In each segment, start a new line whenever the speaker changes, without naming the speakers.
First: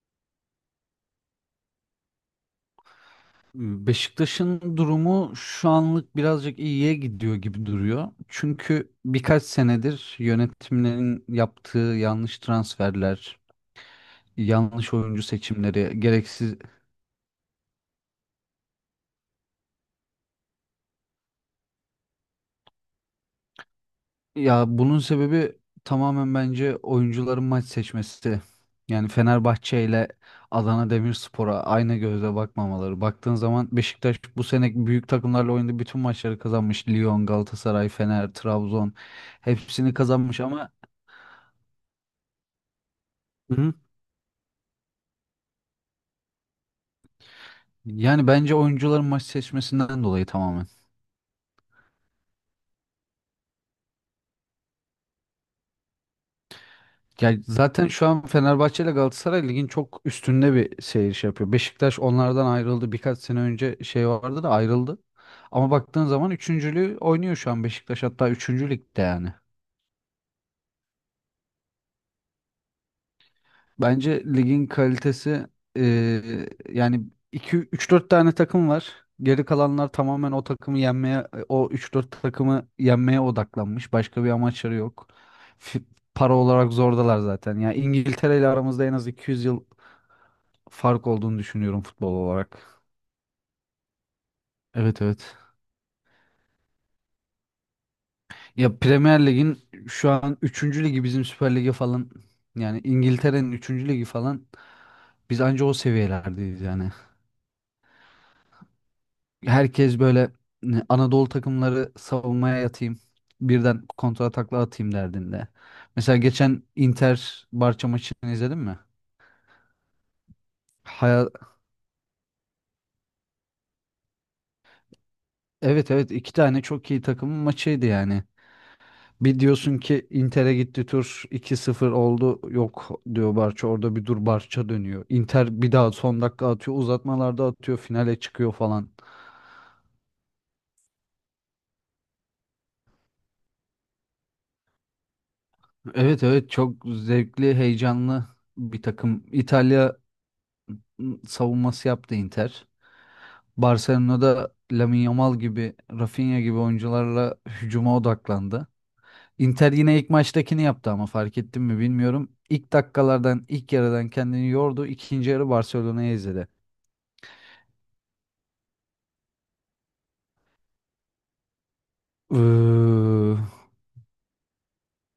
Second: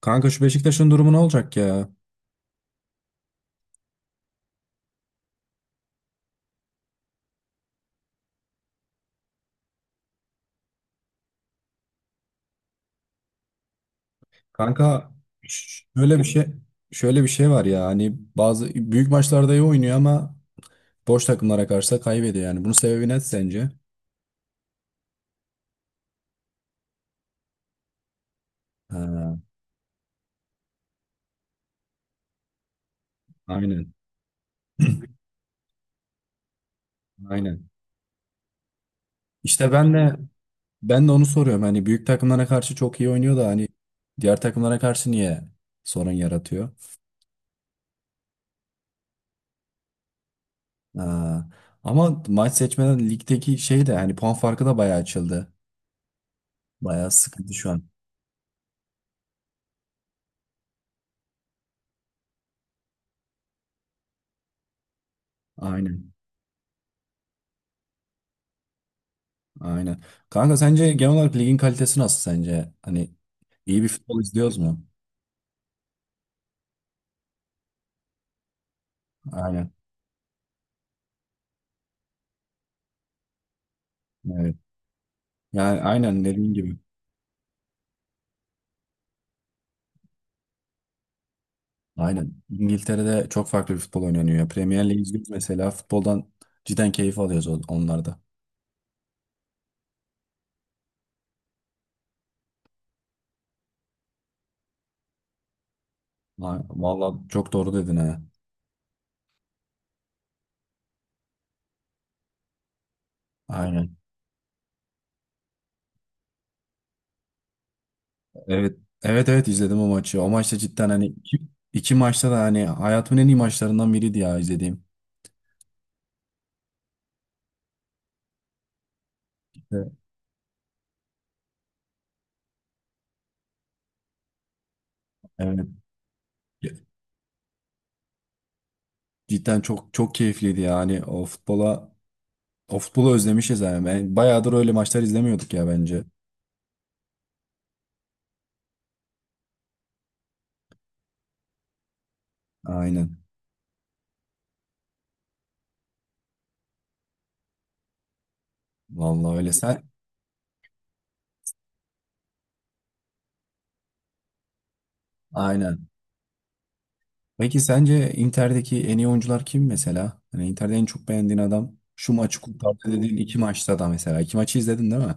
Kanka, şu Beşiktaş'ın durumu ne olacak ya?
Beşiktaş'ın durumu şu anlık birazcık iyiye gidiyor gibi duruyor. Çünkü birkaç senedir yönetimlerin yaptığı yanlış transferler, yanlış
Kanka,
oyuncu
Ş-
seçimleri,
Şöyle bir şey
gereksiz...
şöyle bir şey var ya, hani bazı büyük maçlarda iyi oynuyor ama boş takımlara karşı da kaybediyor yani. Bunun sebebi ne sence?
Ya bunun sebebi tamamen bence oyuncuların maç seçmesi. Yani
Ha,
Fenerbahçe ile Adana Demirspor'a aynı gözle bakmamaları. Baktığın zaman
aynen.
Beşiktaş bu sene büyük takımlarla oynadığı bütün maçları kazanmış. Lyon,
Aynen.
Galatasaray, Fener, Trabzon
İşte ben
hepsini
de
kazanmış ama.
ben de onu soruyorum. Hani büyük takımlara karşı çok iyi oynuyor da hani
Hı.
diğer takımlara karşı niye sorun yaratıyor?
Yani bence oyuncuların maç seçmesinden dolayı tamamen.
Ha, ama maç seçmeden ligdeki şey de hani puan farkı da bayağı açıldı. Bayağı
Yani
sıkıntı şu an.
zaten şu an Fenerbahçe ile Galatasaray ligin çok üstünde bir seyir şey yapıyor. Beşiktaş onlardan ayrıldı. Birkaç sene önce şey vardı da ayrıldı. Ama baktığın
Aynen.
zaman üçüncülüğü oynuyor şu an Beşiktaş, hatta üçüncü ligde yani.
Aynen. Kanka, sence genel olarak ligin kalitesi nasıl sence? Hani iyi bir futbol
Bence
izliyoruz
ligin
mu?
kalitesi yani iki üç dört tane takım var. Geri
Aynen.
kalanlar tamamen o takımı yenmeye, o üç dört takımı yenmeye odaklanmış. Başka bir
Evet.
amaçları yok.
Yani
Fi-
aynen
Para
dediğin
olarak
gibi.
zordalar zaten. Ya İngiltere ile aramızda en az 200 yıl fark olduğunu düşünüyorum futbol
Aynen.
olarak.
İngiltere'de çok farklı bir futbol oynanıyor ya. Premier Lig
Evet
izliyoruz
evet.
mesela. Futboldan cidden keyif alıyoruz onlarda.
Ya Premier Lig'in şu an üçüncü ligi bizim Süper Lig'e falan, yani İngiltere'nin üçüncü ligi falan, biz anca o seviyelerdeyiz yani.
Vallahi çok doğru dedin ha.
Herkes böyle, ne, Anadolu takımları savunmaya yatayım, birden
Aynen.
kontra takla atayım derdinde. Mesela geçen Inter Barça maçını izledin
Evet.
mi?
Evet evet, izledim o maçı. O maçta cidden hani
Haya-
iki maçta da hani hayatımın en iyi maçlarından biriydi ya izlediğim.
evet evet iki tane çok iyi takımın maçıydı yani. Bir diyorsun
Evet.
ki Inter'e gitti tur iki sıfır oldu, yok diyor Barça orada bir dur, Barça dönüyor. Inter
Evet.
bir daha son dakika atıyor, uzatmalarda atıyor, finale çıkıyor falan.
Cidden çok çok keyifliydi yani. O futbolu özlemişiz yani. Ben bayağıdır öyle maçlar izlemiyorduk ya bence.
Evet evet, çok zevkli, heyecanlı bir takım. İtalya savunması yaptı Inter.
Aynen.
Barcelona'da Lamine Yamal gibi, Rafinha gibi oyuncularla hücuma odaklandı.
Vallahi öyle.
Inter
Sen
yine ilk maçtakini yaptı ama fark ettin mi bilmiyorum. İlk dakikalardan, ilk yarıdan kendini yordu. İkinci yarı
aynen.
Barcelona'ya izledi.
Peki, sence Inter'deki en iyi oyuncular kim mesela? Hani Inter'de en çok beğendiğin adam şu maçı kurtardı dediğin
Iıı,
iki maçta da mesela. İki maçı izledin değil mi?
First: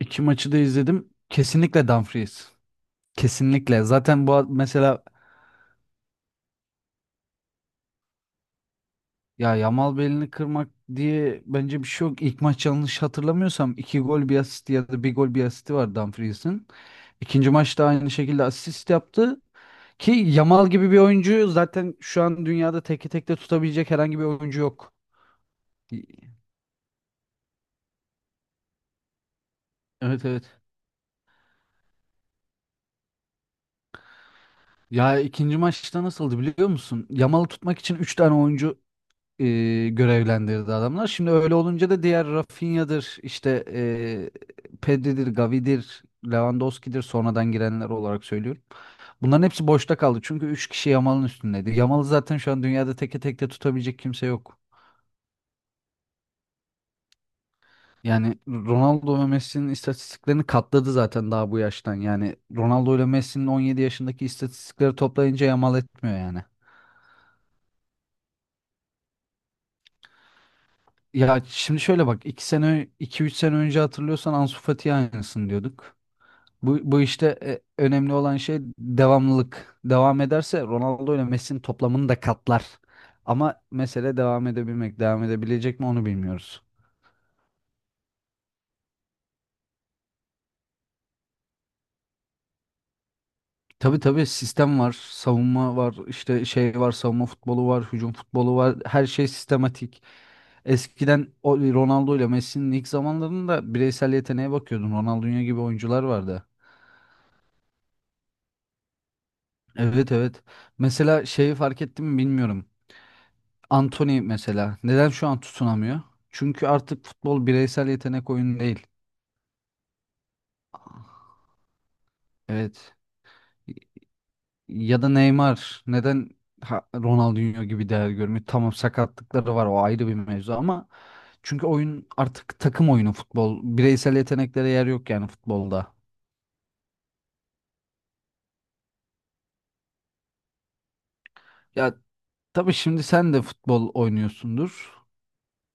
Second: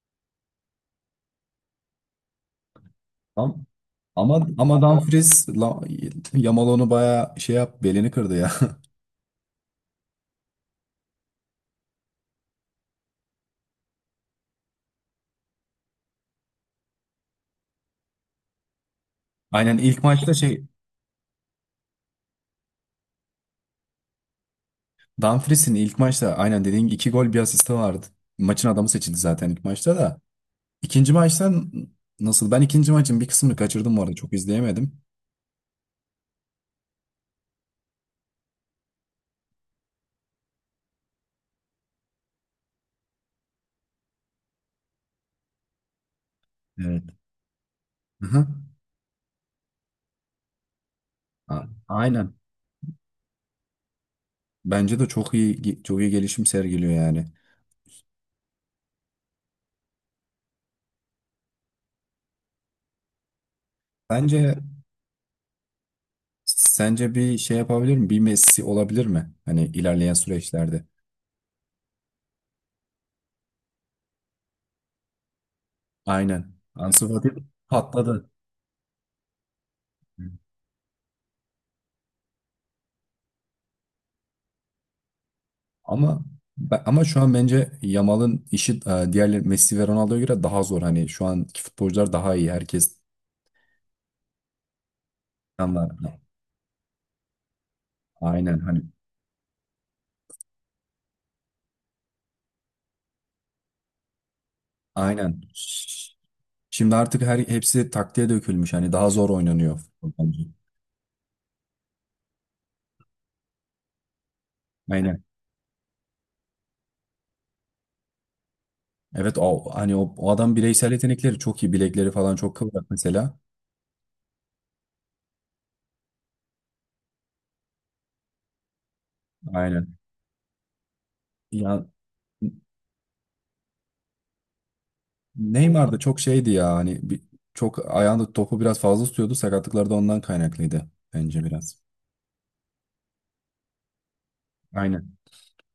iki maçı da izledim. Kesinlikle Dumfries.
Tamam.
Kesinlikle. Zaten
Ama ama
mesela,
Dumfries la, Yamal onu bayağı şey yap belini kırdı ya.
ya Yamal belini kırmak diye bence bir şey yok. İlk maç yanlış hatırlamıyorsam iki gol bir asist ya da bir gol bir asisti var Dumfries'in. İkinci maçta aynı şekilde asist yaptı.
Aynen, ilk
Ki
maçta şey
Yamal gibi bir oyuncu zaten şu an dünyada teke tek de tutabilecek herhangi bir oyuncu yok.
Dumfries'in ilk maçta aynen dediğin gibi iki gol bir asisti vardı. Maçın adamı seçildi zaten ilk maçta da.
Evet evet.
İkinci maçtan nasıl? Ben ikinci maçın bir kısmını kaçırdım bu arada. Çok izleyemedim.
Ya ikinci maçta nasıldı biliyor musun? Yamal'ı tutmak için 3 tane oyuncu e, görevlendirdi adamlar. Şimdi öyle olunca da diğer Rafinha'dır, işte Pedri'dir, Gavi'dir,
Evet.
Lewandowski'dir, sonradan girenler olarak
Aha.
söylüyorum. Bunların hepsi boşta kaldı çünkü 3 kişi Yamal'ın
A-
üstündeydi. Yamal'ı
aynen.
zaten şu an dünyada teke tek de tutabilecek kimse yok.
Bence de çok iyi, çok iyi gelişim sergiliyor yani.
Yani Ronaldo ve Messi'nin istatistiklerini katladı zaten daha bu yaştan. Yani Ronaldo ile Messi'nin 17 yaşındaki
Bence
istatistikleri toplayınca yamal etmiyor yani.
sence bir şey yapabilir mi? Bir Messi olabilir mi? Hani ilerleyen süreçlerde.
Ya şimdi şöyle bak, 2 sene iki üç sene önce hatırlıyorsan Ansu Fati'ye aynısını diyorduk.
Aynen.
Bu
Ansu Fati
işte önemli
patladı.
olan şey devamlılık. Devam ederse Ronaldo ile Messi'nin toplamını da katlar. Ama mesele devam edebilmek, devam edebilecek mi onu
Ama
bilmiyoruz.
ama şu an bence Yamal'ın işi, diğer Messi ve Ronaldo'ya göre daha zor. Hani şu anki futbolcular daha iyi. Herkes.
Tabii tabii, sistem var, savunma var,
Tamam.
işte şey var, savunma futbolu var, hücum futbolu
Aynen
var.
hani,
Her şey sistematik. Eskiden o Ronaldo ile Messi'nin ilk zamanlarında bireysel yeteneğe bakıyordun.
aynen.
Ronaldinho gibi oyuncular vardı.
Şimdi artık hepsi taktiğe dökülmüş. Hani daha zor oynanıyor futbol
Evet
bence.
evet. Mesela şeyi fark ettim mi bilmiyorum. Antony mesela neden
Aynen.
şu an tutunamıyor? Çünkü artık futbol bireysel yetenek oyunu değil.
Evet, o adam bireysel yetenekleri çok iyi. Bilekleri falan çok kıvrak
Evet.
mesela.
Ya da Neymar neden Ronaldinho gibi değer görmüyor? Tamam, sakatlıkları var o
Aynen.
ayrı bir mevzu ama çünkü
Ya,
oyun artık takım oyunu futbol. Bireysel yeteneklere yer yok yani
Neymar
futbolda.
da çok şeydi ya, hani çok ayağında topu biraz fazla tutuyordu. Sakatlıkları da ondan kaynaklıydı bence biraz.
Ya tabii, şimdi sen de futbol oynuyorsundur.
Aynen.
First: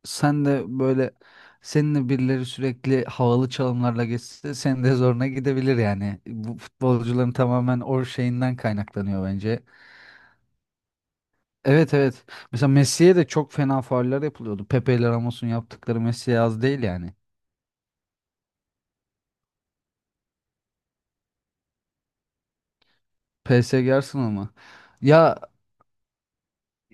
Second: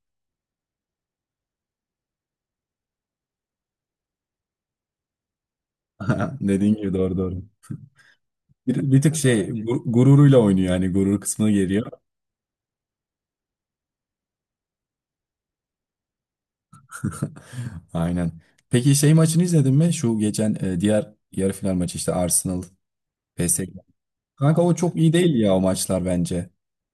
Sen de böyle, seninle birileri sürekli havalı çalımlarla geçse senin de zoruna gidebilir yani. Bu
Dediğin gibi, doğru
futbolcuların
doğru.
tamamen o şeyinden
Bir tık
kaynaklanıyor
şey
bence.
gururuyla oynuyor yani, gurur kısmına geliyor.
Evet evet. Mesela Messi'ye de çok fena fauller yapılıyordu. Pepe ile Ramos'un yaptıkları Messi'ye az değil yani.
Aynen. Peki, şey maçını izledin mi? Şu geçen, diğer yarı final maçı, işte Arsenal P S G.
PSG Arsenal mı?
Kanka, o çok iyi değil
Ya
ya, o maçlar bence.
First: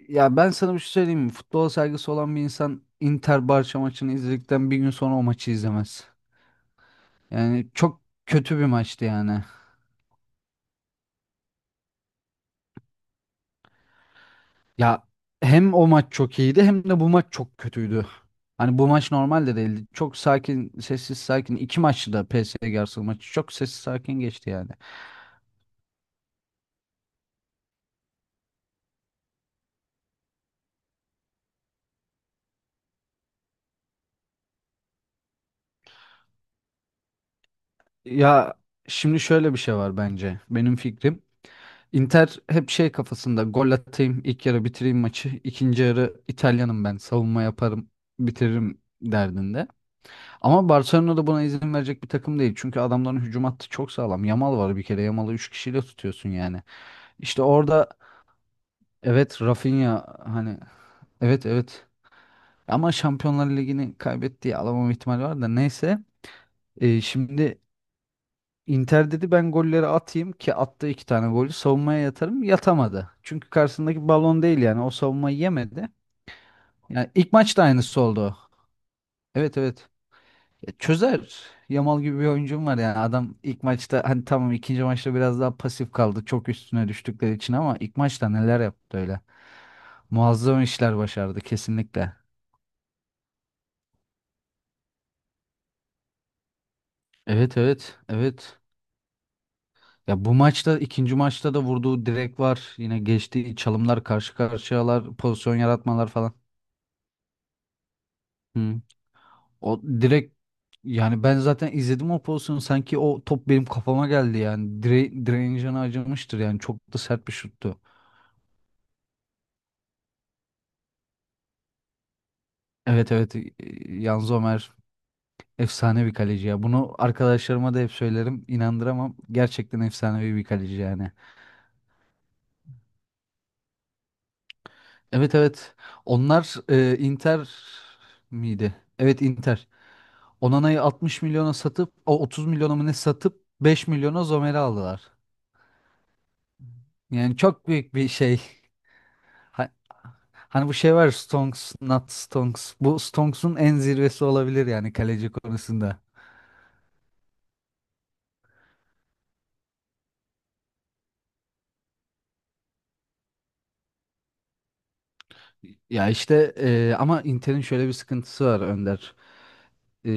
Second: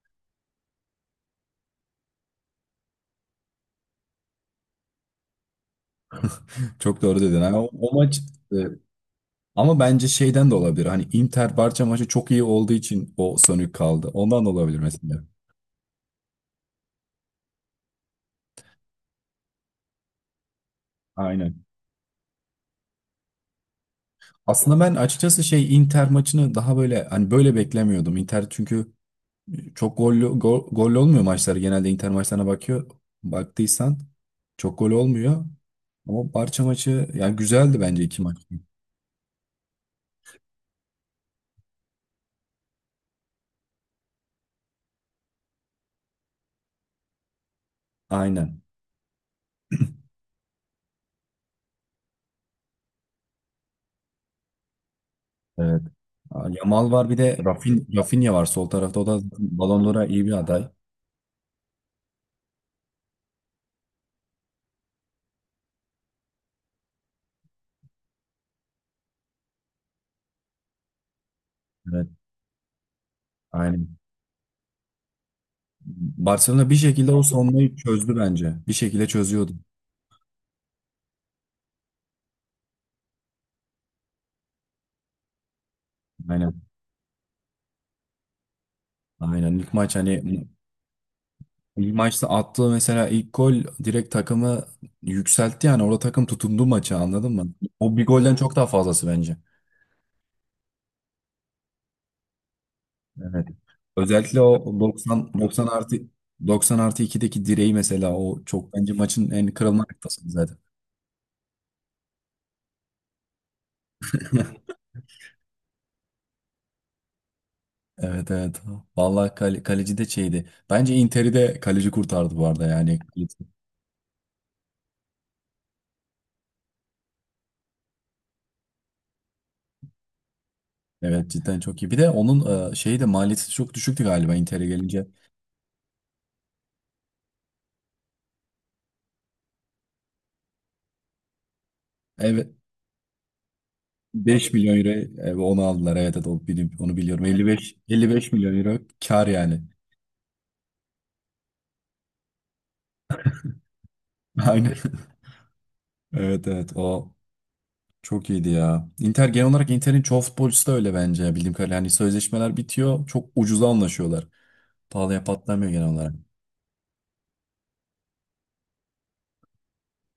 ya ben sana bir şey söyleyeyim mi? Futbol saygısı olan bir insan Inter Barça maçını izledikten bir gün sonra o maçı izlemez.
Çok doğru dedin. Yani
Yani
o
çok
maç, e,
kötü bir maçtı yani.
ama bence şeyden de olabilir. Hani Inter Barça maçı çok iyi olduğu için o sönük kaldı. Ondan da olabilir
Ya
mesela.
hem o maç çok iyiydi hem de bu maç çok kötüydü. Hani bu maç normal de değildi. Çok sakin, sessiz sakin.
Aynen.
İki maçtı da PSG Arsenal maçı. Çok sessiz sakin geçti yani.
Aslında ben açıkçası şey Inter maçını daha böyle hani böyle beklemiyordum. Inter çünkü çok gollü olmuyor maçları. Genelde Inter maçlarına bakıyor. Baktıysan çok gol olmuyor. Ama Barça maçı yani güzeldi bence, iki maç.
Ya şimdi şöyle bir şey var bence. Benim fikrim. Inter hep şey kafasında, gol atayım, ilk yarı bitireyim maçı, ikinci yarı İtalyanım ben, savunma yaparım,
Aynen.
bitiririm derdinde. Ama Barcelona da buna izin verecek bir takım değil. Çünkü adamların hücum hattı çok sağlam. Yamal var bir kere. Yamal'ı 3 kişiyle
Evet.
tutuyorsun
Aa,
yani.
Yamal var, bir de
İşte
Rafin,
orada
Rafinha var sol tarafta. O da
evet,
Ballon d'Or'a
Rafinha
iyi bir
hani,
aday.
evet evet, ama Şampiyonlar Ligi'ni kaybettiği alamam ihtimali var da neyse. Şimdi Inter dedi ben golleri atayım, ki attı iki tane golü, savunmaya
Evet.
yatarım, yatamadı. Çünkü
Aynen.
karşısındaki balon değil yani, o savunmayı yemedi.
Barcelona bir
Yani
şekilde o
ilk maçta
savunmayı
aynısı
çözdü
oldu.
bence. Bir şekilde çözüyordu.
Evet evet. Ya çözer. Yamal gibi bir oyuncum var yani, adam ilk maçta hani tamam, ikinci maçta biraz daha pasif kaldı çok
Aynen.
üstüne düştükleri için, ama ilk maçta neler yaptı öyle.
Aynen. İlk maç hani
Muazzam işler başardı
ilk
kesinlikle.
maçta attığı mesela ilk gol direkt takımı yükseltti yani. Orada takım tutundu maça, anladın mı?
Evet
O
evet
bir golden çok
evet.
daha fazlası bence.
Ya bu maçta, ikinci maçta da vurduğu direk var. Yine
Evet.
geçtiği çalımlar, karşı
Özellikle o
karşıyalar,
90
pozisyon
90 artı
yaratmalar falan.
90 artı 2'deki direği mesela, o çok,
Hı.
bence maçın en
O
kırılma noktasıydı
direkt,
zaten.
yani ben zaten izledim o pozisyonu, sanki o top benim kafama geldi yani, direncini acımıştır yani, çok da sert bir şuttu.
Evet evet. Vallahi, kaleci de şeydi. Bence Inter'i de kaleci kurtardı bu arada yani.
Evet evet, Yanzo Ömer efsane bir kaleci ya. Bunu arkadaşlarıma da hep söylerim, inandıramam. Gerçekten efsanevi bir kaleci yani.
Evet, cidden çok iyi. Bir de onun, şeyi de, maliyeti çok düşüktü galiba Inter'e gelince.
Evet evet, onlar Inter miydi? Evet, Inter. Onana'yı 60 milyona satıp o 30
Evet,
milyona mı ne satıp 5 milyona
beş
Zomer'i
milyon euro
aldılar.
onu aldılar. Evet evet, o onu biliyorum.
Yani çok
55
büyük bir
55
şey.
milyon euro kar yani.
Ha- Hani bu şey var, Stonks, not Stonks. Bu Stonks'un en zirvesi olabilir
Aynen.
yani kaleci konusunda.
Evet evet, o çok iyiydi ya. Inter genel olarak Inter'in çoğu futbolcusu da öyle bence, bildiğim kadarıyla. Hani sözleşmeler bitiyor, çok ucuza anlaşıyorlar. Pahalıya patlamıyor genel
Ya
olarak.
işte ama Inter'in şöyle bir sıkıntısı var Önder. E,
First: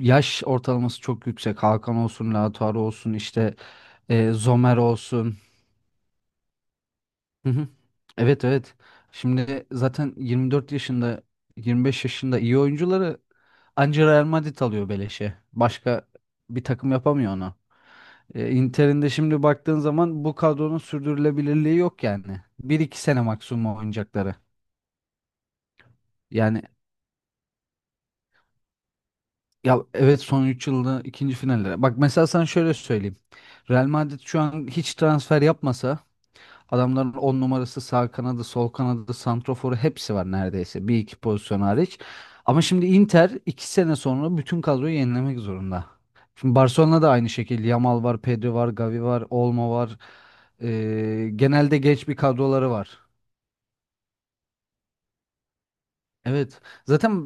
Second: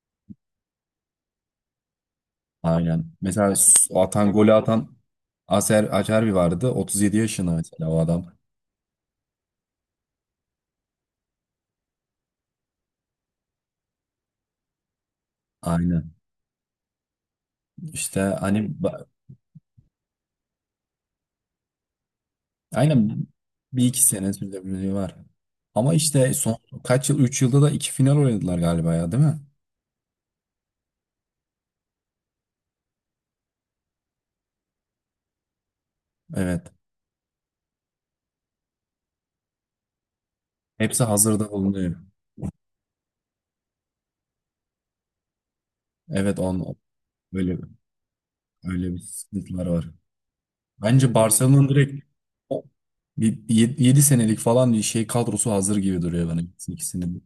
Yaş ortalaması çok yüksek. Hakan olsun, Lautaro
Aynen.
olsun, işte
Mesela s- atan golü
Zomer
atan
olsun.
Aser Acerbi vardı. 37
Hı
yaşında
hı.
mesela o adam.
Evet evet. Şimdi zaten 24 yaşında 25 yaşında iyi oyuncuları anca Real Madrid alıyor beleşe. Başka
Aynen.
bir takım yapamıyor onu.
İşte hani
Inter'in de şimdi baktığın zaman bu kadronun sürdürülebilirliği yok yani. Bir iki sene
aynen,
maksimum
bir iki sene
oynayacakları.
sürdürülebilirliği var. Ama işte son
Yani
kaç yıl 3 yılda da iki final oynadılar galiba ya, değil mi?
ya evet, son 3 yılda ikinci finallere. Bak mesela sana şöyle söyleyeyim. Real Madrid şu an hiç transfer yapmasa,
Evet.
adamların 10 numarası, sağ kanadı, sol kanadı, santroforu hepsi var neredeyse. Bir
Hepsi
iki
hazırda
pozisyon
bulunuyor.
hariç. Ama şimdi Inter 2 sene sonra bütün kadroyu yenilemek zorunda.
Evet,
Şimdi
on
Barcelona da aynı
öyle
şekilde. Yamal var, Pedri var,
öyle bir
Gavi var,
sıkıntılar
Olmo
var.
var.
Bence Barcelona'nın
Genelde
direkt
genç bir
o
kadroları var.
7 senelik falan bir şey kadrosu hazır gibi duruyor bana,
Evet. Zaten
ikisinin.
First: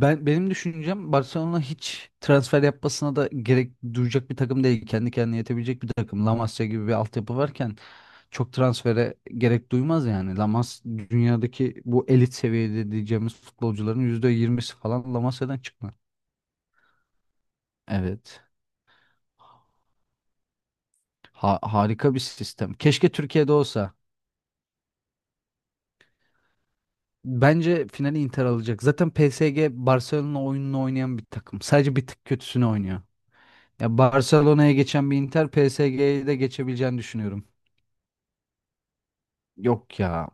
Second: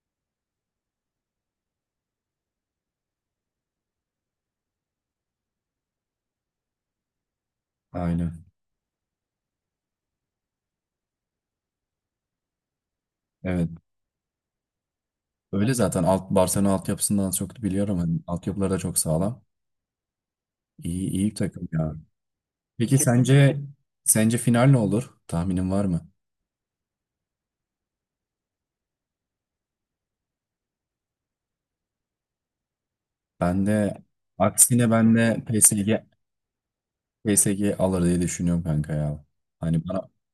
benim düşüncem, Barcelona hiç transfer yapmasına da gerek duyacak bir takım değil. Kendi kendine yetebilecek bir takım. La Masia gibi bir altyapı varken
Aynen.
çok transfere gerek duymaz yani. Lamas dünyadaki bu elit seviyede diyeceğimiz
Evet.
futbolcuların %20'si falan Lamasya'dan
Öyle
çıkma.
zaten Barcelona altyapısından az çok biliyorum. Hani
Evet.
altyapıları da çok sağlam. İyi, iyi bir
Ha-
takım ya.
harika bir sistem.
Peki,
Keşke Türkiye'de
sence
olsa.
sence final ne olur? Tahminin var mı?
Bence finali Inter alacak. Zaten PSG Barcelona oyununu oynayan bir takım. Sadece bir tık kötüsünü oynuyor.
Ben de
Ya Barcelona'ya
aksine
geçen
ben
bir
de
Inter
PSG
PSG'ye de geçebileceğini düşünüyorum.
PSG alır diye düşünüyorum kanka ya. Hani
Yok
bana
ya.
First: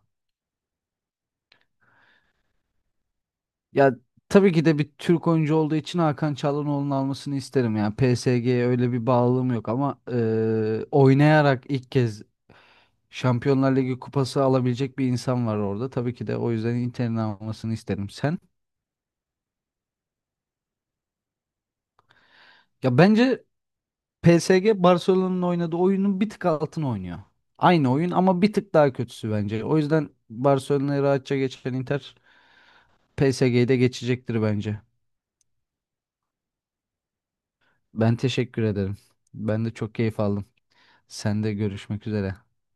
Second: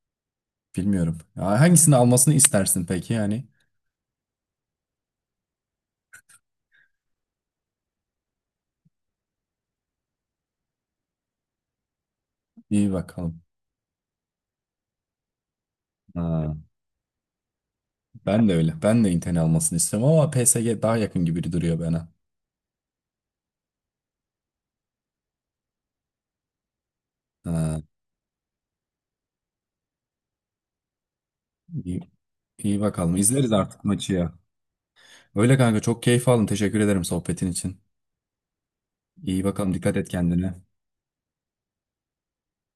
bilmiyorum. Ya, hangisini almasını istersin peki yani?
Ya tabii ki de bir Türk oyuncu olduğu için Hakan Çalhanoğlu'nun almasını isterim. Yani PSG'ye öyle bir bağlılığım yok ama oynayarak ilk kez
İyi bakalım.
Şampiyonlar Ligi kupası alabilecek bir insan var orada. Tabii ki de o
Ha,
yüzden Inter'in almasını isterim. Sen?
ben de öyle. Ben de Inter'in almasını istiyorum ama PSG daha yakın gibi duruyor bana.
Ya bence PSG Barcelona'nın oynadığı oyunun bir tık altını oynuyor.
Ha,
Aynı oyun ama bir tık daha kötüsü bence. O yüzden Barcelona'yı rahatça geçen
iyi,
Inter
iyi bakalım. İzleriz
PSG'yi de
artık maçı ya.
geçecektir bence.
Öyle kanka, çok keyif aldım. Teşekkür ederim sohbetin için.
Ben teşekkür ederim.
İyi
Ben de
bakalım,
çok
dikkat et
keyif aldım.
kendine.
Sen de görüşmek üzere.